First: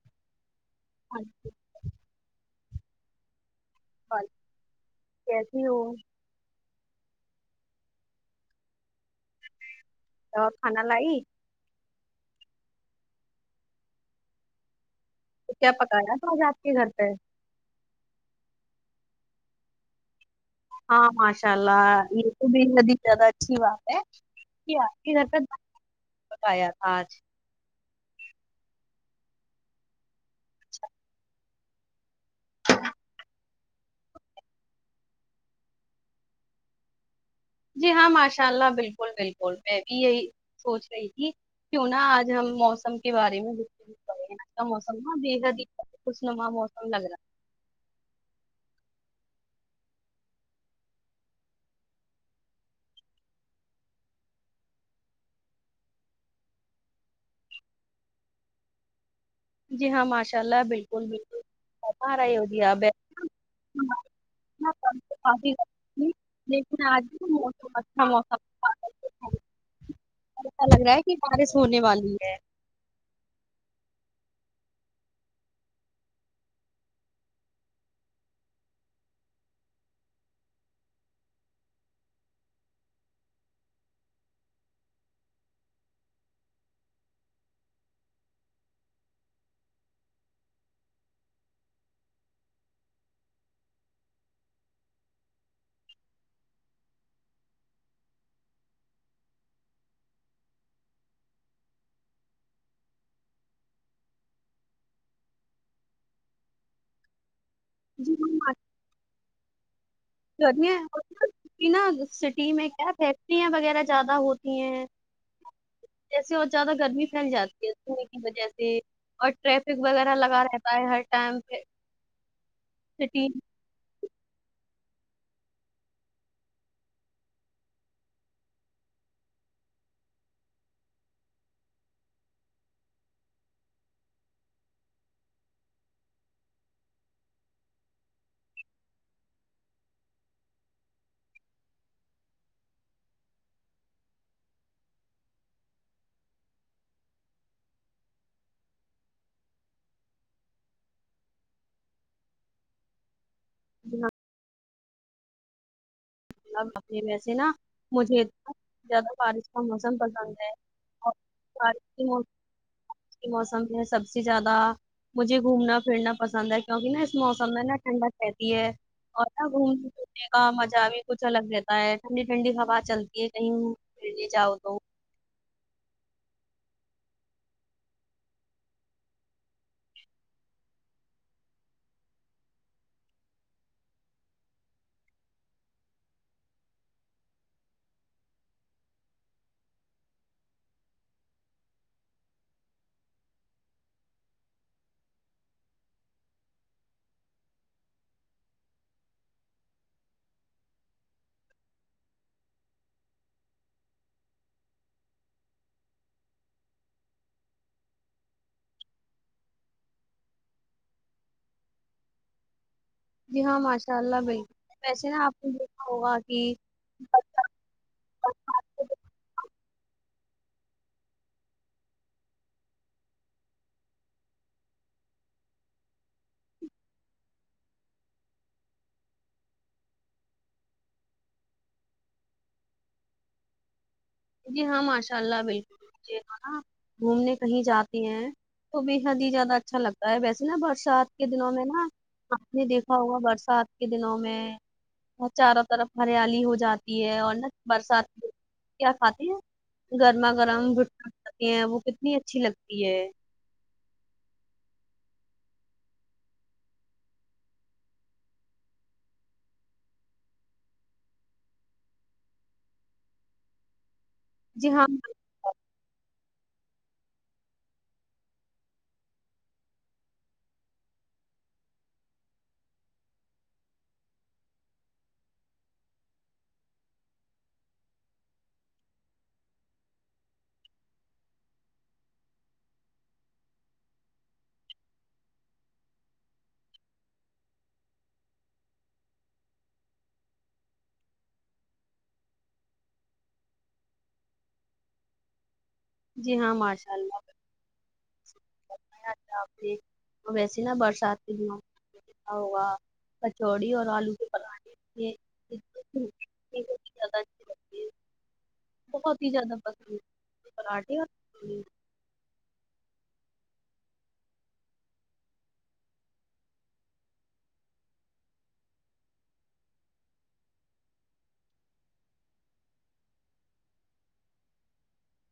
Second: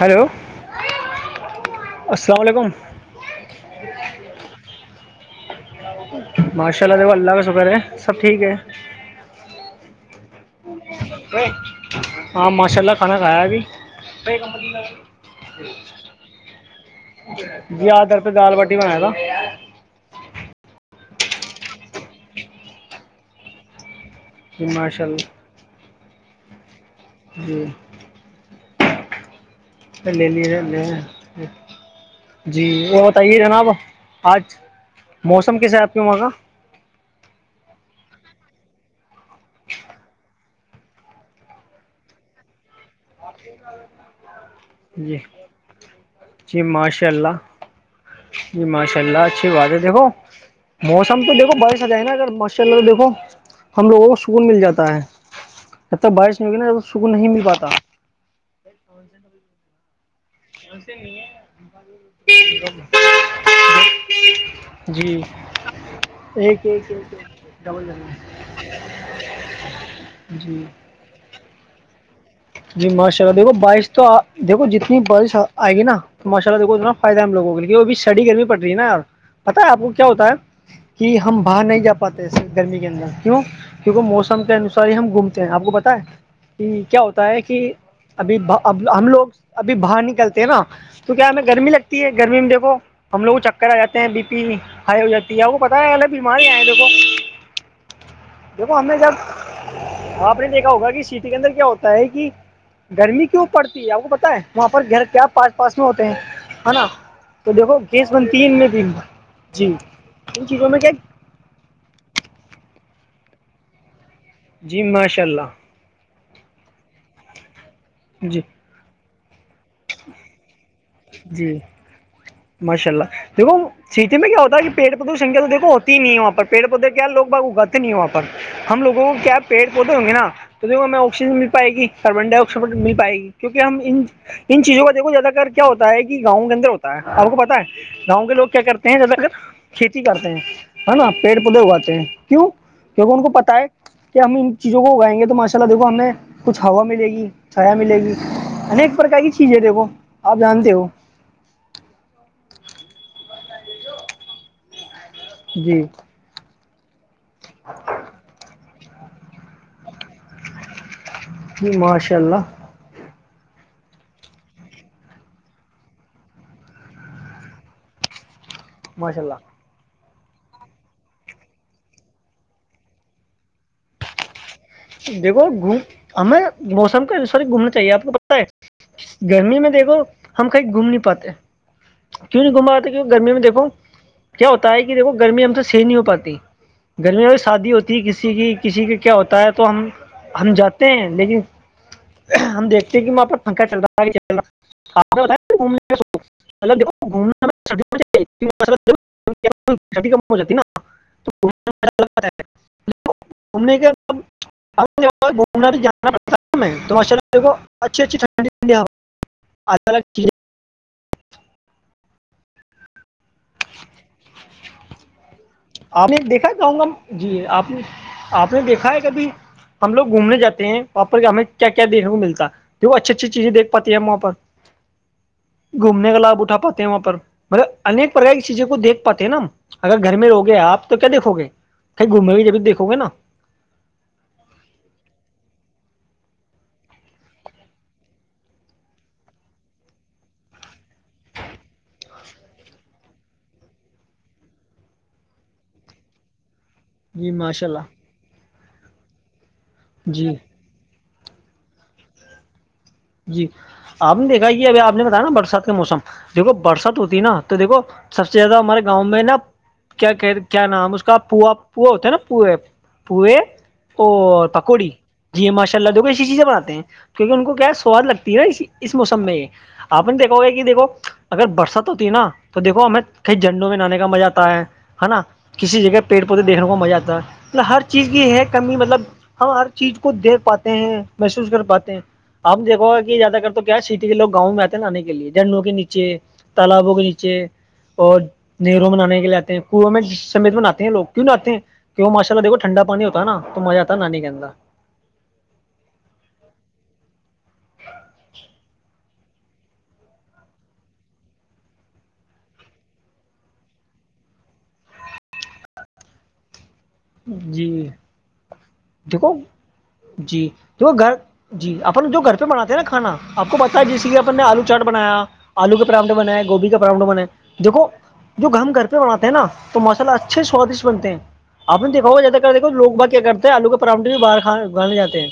Hello ہاں، السلام علیکم ب کیتی ہوں ماشاء اللہ د اللہ کا شکر ہے سب ٹھیک ہے تو کھانا لائی ایک ہاں ماشاء ال کھانا کھایا بھی تو کیا پکایا تھا آج آپ کے گھر پہ جی آدر پ دال باٹی بناائے تھاا ہاں ماشاء اللہ یہ تو بھی ادھی زیادہ اچھی بات جی ماشاء ہے اللہ بتایا آج جی لے لییے ن ل جی وہ بتائیے جناب آج موسم کس ہے آپ کے وہاں کا جی ہاں ماشاء اللہ بالکل بالکل میں بھی یہی سوچ رہی تھی کیوں نہا آج ہم موسم کے بارے میںتے [unintelligible] کا موسم ن جی د کا د خش نوا جی موسم لگ ماشاء رہ اللہ جی ماشاء اللہ اچھی بات ہے دیکھو موسم تو دیکھو بارش آ جائے نا اگر ماشاء اللہ تو دیکھو ہم لوگوں کو سکون مل جاتا ہے اب تک بارش نہیں ہوگ نا تو سکون نہیں مل پاتا تھاز جی ہاں ماشا چل بالکل بکلار آ ہو ج جی آپ فی ایک لیکن ایک آج ایک ایک بھی موسم ڈبل اچھا ڈبل موسم جی ایسا لگ رہا ہے کہ بارش ہونے والی ہے جی ماشاء اللہ دیکھو بارش تو دیکھو جتنی بارش آئے گی نا تو ماشاء اللہ دیکو اتنا فائدہ ہے ہم لوگوں کے لیے وہ بھی سڑی گرمی پ رہی نا پتا ہے آپ کو کیا ہوتا ہے کہ ہم باہر نہیں جا پاتے ایے گرمی کے اندر کیوں کیونکہ موسم کے انوسار ہی ہم گھومتے ہیں آپ کو بتائے کہ کیا ہوتا ہے کہ ابھیب ہم لوگ ابھی باہر نکلتے ہیں نا تو کیا ہمیں گرمی لگتی ہے گرمی میں دیکھو ہم لوگ چکر آ جاتے ہیں بی پی ہائی ہو جاتی ہے کو پتاہ ہے الے بیمار آئے لگو دیکھو ہم نے جبپ نے دیکھا ہوگا کہ سیٹی کے اندر کیا ہوتا ہے کہ گرمی کیوں پڑتی ہے آپ کو بتائے وہاں پر گھر کیا پاس پاس میں ہوتے ہیں ہے نا تو دیکھو گیس جی بند ہم تین میں بھی جی ان چیزوں گرمیاں میں کیا ہو نا سٹی میں کیا فیکٹریاں وغیرہ زیادہ ہوتی جی ماشاء اللہ جیسے اور زیادہ گرمی پھیل جاتی ہےنے کی جی وجہ سے اور ٹریفک وغیرہ لگ رہا جی ماشاء اللہ سٹی دیکھو سیٹی میں کیا ہوتا کہ پیڑ پردوشن کیا تو دیکو ہوتی ہی نہیں ہے وہاں پر پڑ پودے کیا لو بھگ اگاتے نہیں وہاں پر ہم لوگوں کو کیا پیڑ پودے ہوں گے نا تو دیکو ہمیں آکسیجن مل پائے گی کاربن ڈائی آکسائڈ مل پائے گی کیونکہ ہم ان ان چیزوں کا دیکو زیادا کر ہوتا ہے کہ گاؤں کے اندر ہوتا ہے آپ کو پتا ہے گاؤں کے لوگ کیا کرتے ہیں زیادہ تر کھیتی کرتے ہیں ہے نا پیڑ پودے اگاتے ہیں کیوں کیونکہ ان کو پتا ہے کہ ہم ان چیز کو اگائیں گے تو ماشاءلہ دیکو ہم نے کچھ ہوا ملے گی چھایا ملے گی انیک پرکار کی چیزیں دیکھو آپ جانتے ہو جی جی ب اپنے ویسے نا مجھے انا زیادہ بارش کا موسم پسند ہے اور جی بارش ماشاء اللہ آج کے موسم میں سب سے زیادہ مجھے گھومنا پھرنا پسند ہے کیونکہ نا اس موسم میں نا ٹھنڈا رہتی ہے ماشاء اور ن اللہ گھومنے پھرنے کا مزہ بھی کچھ الگ رہتا ہے ٹھنڈی ٹھنڈی ہوا چلتی ہے کہیں پنے جاؤ تو دیکھو گ ہمیں موسم کے ساری گھومنا چاہیے آپ کو پت ہے گرمی میں دیکھو ہم کہیں گھوم نہیں پاتے کیوں نہیں گھم پاتے کی گرمی میں دیکھو کیا ہوتا ہے کہ دیکھو گرمی ہم سے سح نہیں ہو پاتی گرمی میں شادی ہوتی ہے کسی کی کسی کا کیا ہوتا ہے تو ہم ہم جاتے ہیں لیکن ہم دیکھتے ہیں کہ میںاں پر پنکھا چلتا آپ بومنے مطلب د گھومنا ہو جاتی نا تو گومنے کے اب گھومنا جانا پڑتا تو ماشا اللہ اچھی اچھی ٹنینڈ ا جی ہاں ماشاء اللہ بھائی ویسے نا آپ نے دیکھا آپ نے ہوگا کہ دیکھا چاہوں گا جی آپ نے آپ نے دیکھا ہے کبھی ہم لوگ گھومنے جے ہیں وہاں پر کہ ہمیں کیا کیا دیکھنے کو ملتا وہ اچھی اچھی چیزیں دیکھ پاتی ہیں وہاں پر گھومنے کا لابھ اٹھا پاتے ہیں وہاں پر مطلب انیک پرک کی چیزوں کویکھ پاتے ہیں نا ہم اگر گھر میں روگ آپ تو کیا دیکھو گے کہیں گھومے ہوئے جبھی دیکھو گے نا جی ہاں ماشاء اللہ بالکل مجھے ہاں گھومنے کہیں جاتی ہیں تو بے حد ہی زیادہ اچھا لگتا ہے ویسے نا برسات کے دنوں میں نا آپ نے دیکھا ہوا برسات کے دنوں میں ب چاروں طرف ہریالی ہو جاتی ہے جی اور نہ ماشاء اللہ برسات میں کیا کھاتے ہیں جی گرما گرم جٹکٹ کھاتے ہیں وہ کتنی اچھی لگتی ہے جی آپ نے دیکھا ہے یہ ابھی آپ نے بتایا نا برسات کے موسم دیکھو برسات ہوتی نا تو دیکو سب سے زیادہ ہمارے گاؤں میں نا کیا کہتے کیا نام اس کا پوا پوا ہوتا ہے نا پوئے پوئے اور جی ہاں پکوی ماشا اللہ د ایسی چیزیں بناتے ہیں کیونکہ ان کو گیس ہو واد لگتی ہے نا اس اس موسم میں یہ آپ نے دیکھو گے کہ دیکھو اگر برسات ہوتی ہے نا تو دیکھو ہمیں کیں جھنڈوں میں نہے کا مزہ آتا ہے ہے نا کسی جگہ پیڑ پودے دیکھنے کو مزہ آتا ہے مطلب ہر چیز کی ہے کمی مطلب ہم ہر چیز کو دیکھ پاتے ہیں محسوس کر پاتے ہیں آپ دیکو گا کہ زیادہ کر تو کیا ہے سٹی کےوگ گاؤں میں آتے ہیں نا آنے کے لیے جنڈوں کے نیچے تالابوں کے نیچے اور نرو منانے کے لیے آتے ہیں کنواں میں جس سمیت مناتے ہیں لوگ کیوں نہ آتے ہیں کیہ ماشء ال دیکھ ٹھنڈا پانی ہوتا نا تو مزہ آتا نانی کے اندر جی ہاں ماشاء اللہ آپ ویسے نہا برسات اوو کچوڑی اور آلو کے پراٹھے ج جی ہی دیکھو زیادہ پسند جی ہے دیکھو پراٹھے اور گھر کچوڑی۔ جی اپن جو کرھر بناتے ہیں نا کانا آپ کو بتتا ہے جس لی اپ نے آلو چاٹ بنایا آلو کے پراؤھے بنائے گوبھی کا پراؤھے بن دیکو جو ہم گھر پہ بناتے ہیں نا تو مسالہ اچھے سوادشٹ بنتے ہیں آپ نے دکھاؤ زیادہ کر دیکوگ با کیا کرتے ہیں آلو کے پراٹھے بھی باہرھ گانےاتے ہیں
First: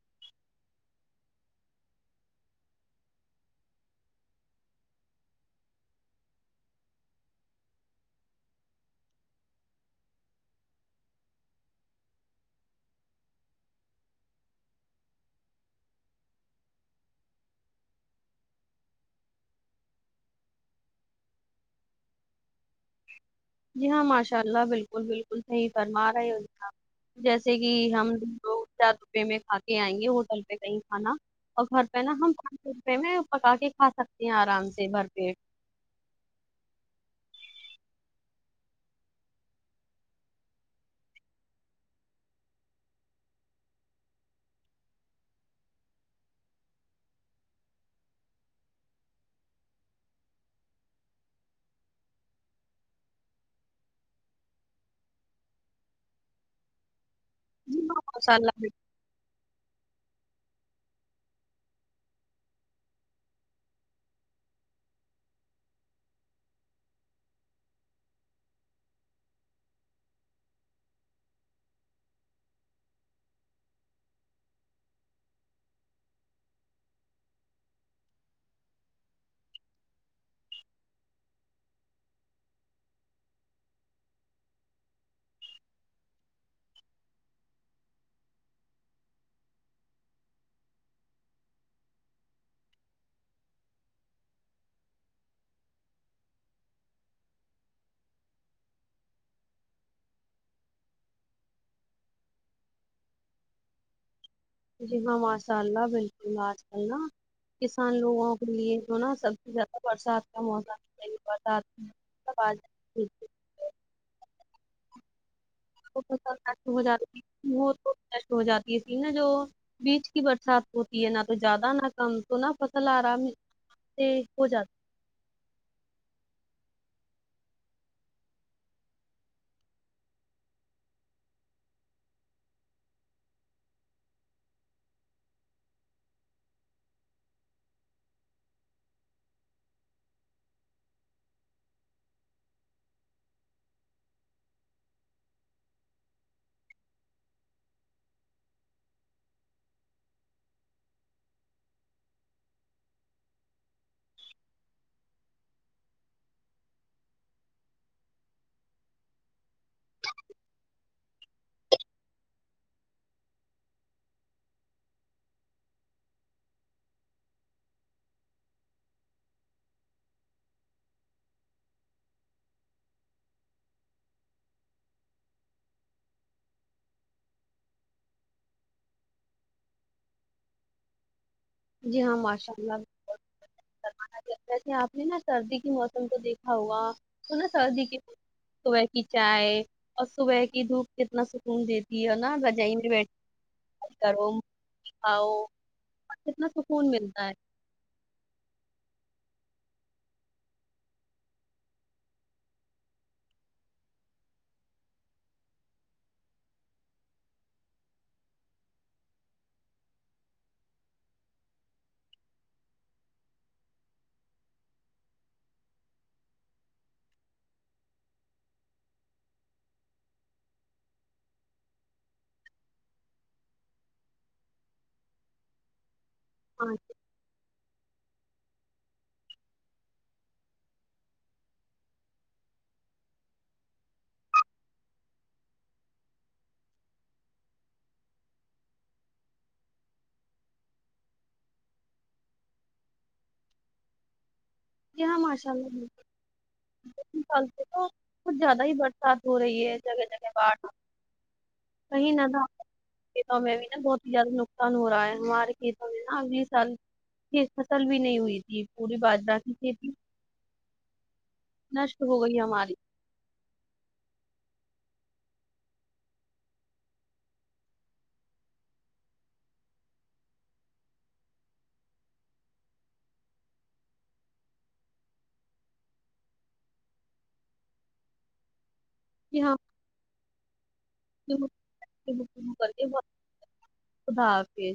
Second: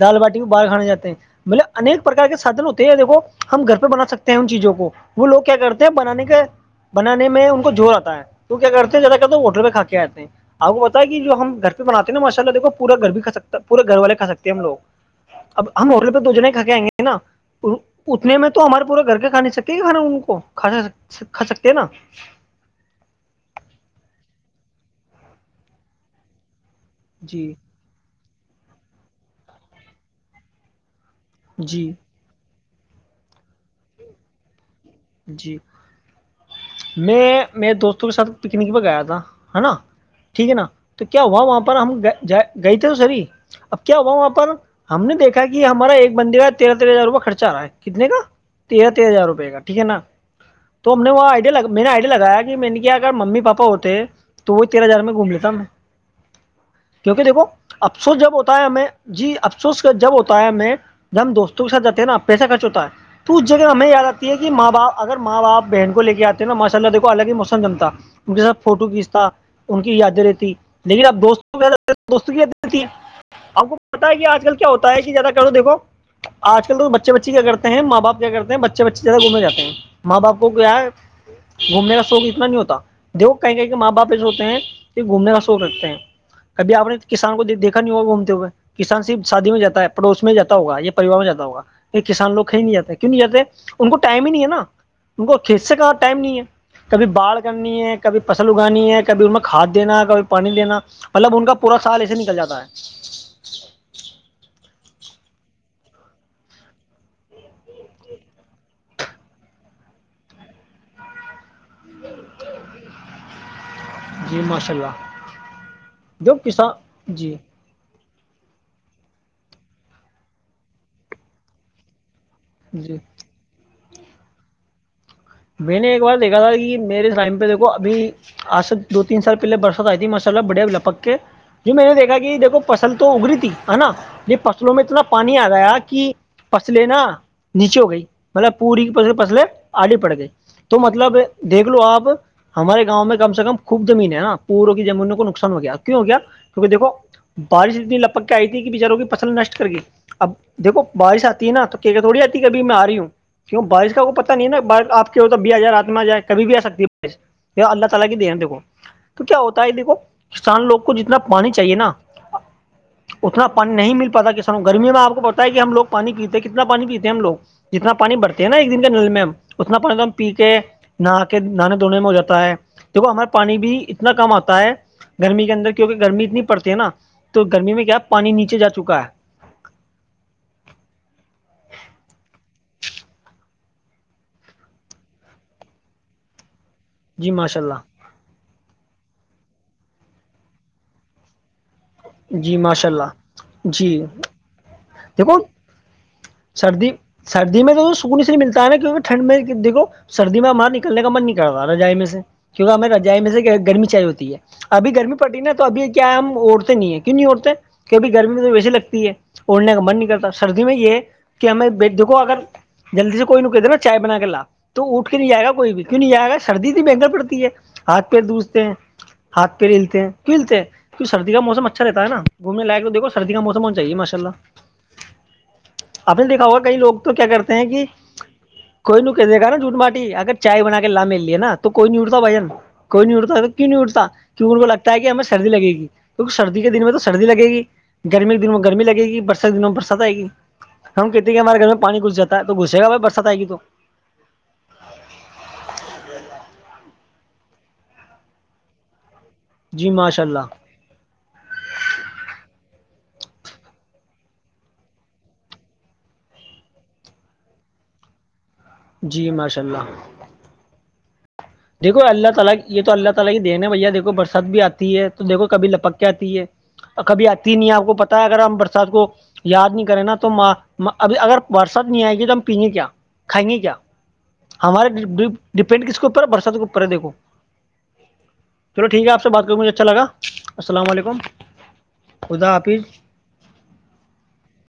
دال باٹی کو باہر کانے جاتے ہیں بطلے ایک پرکار کے سادھن ہوتے ہیں دیکھو ہم گھر پہ بنا سکتے ہیں ان چیزوں کو وہ لوگ کیا کرتے ہیں بنانے کا بنان میں ان کو زور آتا ہے تو کیا کرتے ہیں زیادا کرتے ہوٹل پہ کھا کے آتے ہیں آپ کو پتا ہے کہ جو ہم گ پہ بناتے نا ماشء ال دیکو پورا گھر بھی کھ سکتا پورے گھر والےھا سکتے ہم لوگ اب ہم ہوٹل پہ تو دو جنے کھا کے آئ گے نا اتنے میں تو ہمارے پورا گھر کے کھاے سکتے کھانا ان کو کھا کھا سکتے ہیں نا جی ہاں ماشاء اللہ بالکل بالکل صح فرما رہے ہو صحپ جی جیسے کہ ہم دو چار روپے میں کھا کے آئیں گے ہوٹل پہ کہیں کھانا اور گھر جی پہ نا ہم پانچ سو روپے میں پکا کے کھا سکتے ہیں آرام سے بھر پیٹ جی میں میرے دوستوں کے ساتھ پکنک پ گیا تھا ہے نا ٹھیک ہے نا تو کیا ہوا وہاں پر ہم گئے تھے تو سر ہی اب کیا ہوا وہاں پر ہم نے دیکا کہ ہمارا ایک بندی کا تیرہ تیرہ ہزار روپئے خرچہ آ رہا ہے کتنے کا تیرہ تیرہ ہزار روپئے کا ٹھیک ہے نا تو ہم نے وہ آئیڈیا لگ میں نے آئیڈیا لگایا کہ میں نے کیا اگر ممی پاپا ہوتے تو وہ تیرہ ہزار میں گھوم لیتا کیونکہ دیکھو جی ہاں افسوس جب ماشاء ہوتا اللہ ہے بالکل ہمیں جی افسوس کر جب ہوتا ہے ہم جب ہم دوستوں کے ساتھ جاتے ہیں نا ا پیسہ خرچ ہوتا ہے تو اس جگہ ہمیں یاد آتی ہے کہ جی ماں باپ اگر ماں باپ بہن کو لے کے آتے نا ماشاء اللہ دھو الگ ہی مسم جمتا ان کے ساتھ فوٹو کھینچتا ان کی یادیں رہتی لیکن اب دوستوںہ دوستوں کی یادیں رہتی ہیں ہمپ کو پتا ہے کہ آج کل کیا ہوتا ہے زیادہ کرو دیکو آج کل تو بچے بچے کیا کرتے ہیں ماں با کیا کرتے ہیں بچے بچے زیادہ گھومنے جاتے ہیں ماں باپ کو کیا ہے گھومنے کا شوق اتنا نہیں ہوتا دو کہیں کہیں کہ ماں باپ جو ہوتے ہیں یہ گھومنے کا شوق رکھتے ہیں کبھی آپ نے کس کو دیکھا نہیں ہوگا گھومتے ہوئے کسان صرف شادی میں جاتا ہے پڑوس میں جاتا ہوگ یا پریوار میں جاتا ہوا یہ کسان لوگ کھی ہی نہیں جاتے کیوں نہیں جاتے ان کو ٹائم ہی نہیں ہے نا ان کو کھیت سے کا ٹائم نہیں ہے کبھی باڑھ کرنی ہے کبھی فصل اگانی ہے کبھی اس میں کھاد دینا کبھی پانی دینا مطلب ان کا پورا سال ایسے نکل جاتا ہے جی ہاں ماشاء اللہ بالکل ماجل ن کسان لوگوں کے لیے جو نا سب سے زیادہ برسات کا موسم ہے برسات جٹیک ہے جی ماشاء اللہ جو ہو کسان جاتی جی وہ تو نش ہو جاتی ہے تھی نہا جو بیچ کی برسات ہوتی ہے نہ تو زیادہ نہ ک تو نا فصل جی آرام سے ہو جات میں نے ایک بار دیکھا تھا کہ میرے ٹائم پہ دیکھو ابھی آج سے دو تین سال پہلے برسات آئی تھی ماشاء اللہ بڑے لپک کے جی میں نے دیکھا کہ دیکھو فصل تو اگری تھی ہے نا یہ فصلوں میں اتنا پانی آ گیا کہ پسلے نا نیچے ہو گئی مطلب پوری پسلے آڈھی پڑ گئی تو مطلب دیکھ لو آپ ہمارے گاؤں میں کم سے کم خوب زمینیں ہے نا پورو کی زمینوں کو نقصان ہو گیا کیوں ہو گیا کیونکہ دیکو بارش اتنی لپک کے آئی تھی کہ بچاروں کی فصل نشٹ کر گی اب دیکھو بارش آتی ہے نا تو کیک تھوڑی آتی ہے ابھی میں آ رہی ہوں کیوں بارش کا کو پتا نہیں نا ب آ ہو تو بھییا جائے آاتم آ جائے کب بھی آ سکتی ہے اللہ تعالی کی دین دھو تو کیا ہوتا ہے دیکھو کسان لوگ کو جتنا پانی چاہیے نا اتنا پانی نہیں مل پاتا ک سانوں کو گرمی میں آپ کو پتتا ہے کہ ہم لگ پانی پیتے ہیں کتنا پانی پیتے ہیں ہم لوگ اتنا پانی بھرتے ہے نا ایک دن کے نل میں ہم ایک دم پی کے نہا کے نہانے دھونے میں ہو جاتا ہے دیکھو ہمارا پانی بھی اتنا کم آتا ہے گرمی کے اندر کیونکہ گرمی اتنی پڑتی ہے نا تو گرمی میں کیا پانی نیچے جا چکا ہے جی ہاں ماشاء اللہ انہ جیسے آپ نے نا سردی کے موسم کو دیکھا ہوا جی تو نا ماشاء سردی کے اللہ صبح کی چائے اور صبح کی دھوپ کتنا سکون دیتی جی ہو نہا بجائی ماشاء میں اللہ جی کرو کھاؤ دیکھو کتنا سردی سکون ملتا ہے سردی د تو سکون سے لی ملتا ہےا کیہ ٹھنڈ میں دیکو سردی میں باہ نکنے کا من نہیں کرتا نا جائ میں سے کیکہ ہمیں رجائی میں سے گرمی چاہی ہوتی ہے ابھی گرمی پڑتی نا تو ابھی کیا ہم نہیں ہے کیوں نہیں اڑتے کیبھی گرمی میں تو ویسی لگتی ہے اڑنے کا من نہیں کرتا سردی میں یہ کہ ہمیں بیچ دھو اگر جلدی سے کوئی ن کہ د نا چائے بنا کے لا تو اٹھ کے نہیں جائے گا کوئی بھی کیوں نہیں جائے گا سردی تو بینگل پڑتی ہے ہاتھ پیر دھتے ہیں ہاتھ پہ ملتے ہیں کیوں للتے کیوں سرد سدی کا موم اچھا رہتا ہے نا گھنے لائق تویکھ سری کا موسم ہو چاہیے ماشاء اللہ آپ نے دیکھا ہوگا ہاں کئی لوگ تو کیا کرتے ہیں کہ کوئی ن کہ دےا نا جھوٹ باٹی اگر چائے بنا کے لا مل لیے نا تو کوئی نہیں اٹتا بھن کوئی نہیں اٹتا تو کیوں نہیں اٹتا کیونک ان کو لگتا ہے کہ ہمیں سردی لگےی کیونہ سردی کے دن میں تو سردی لگے گی گرمی کے دن میں گرمی لگےی برسات کے دنوں میں برسات آئے گی ہم کہتے ہیں کہ ہمارے گھر میں پانی گھاتا ہے گھس گ بائی برسات آئے گ تو جی ہاں ماشاء اللہ د سال سے تو کچھ زیادہ ہی برسات ہو رہی ہے جی جگہ ماشاء جگہ اللہ باہ کہیں نہگ کھیتوں میں بھی نا بہت ہی زیادہ نقصان ہو رہا ہے ہمارے کھیتوں میں نا اگلے سال ت فتل بھی نہیں ہوئی تھی پوری جی بازرات ماشاء تھی تھی اللہ ہو گئی ہماری [unintelligible] کبھی آتی نہیں ہے آپ کو پتا ہے اگر ہم برسات کو یاد نہیں کریں نا تو اب اگر برسات نہیں آئے گی تو ہم پیئیں گے کیا کھائیں گے کیا ہمارے ڈیپینڈ کس کو برسات کے اپرے دیکو چلو ٹھیک ہے آپ سے بات کر کے مجھے اچھا لگا السلام علیکم ک یہ خدا حافظ بہت ادار کے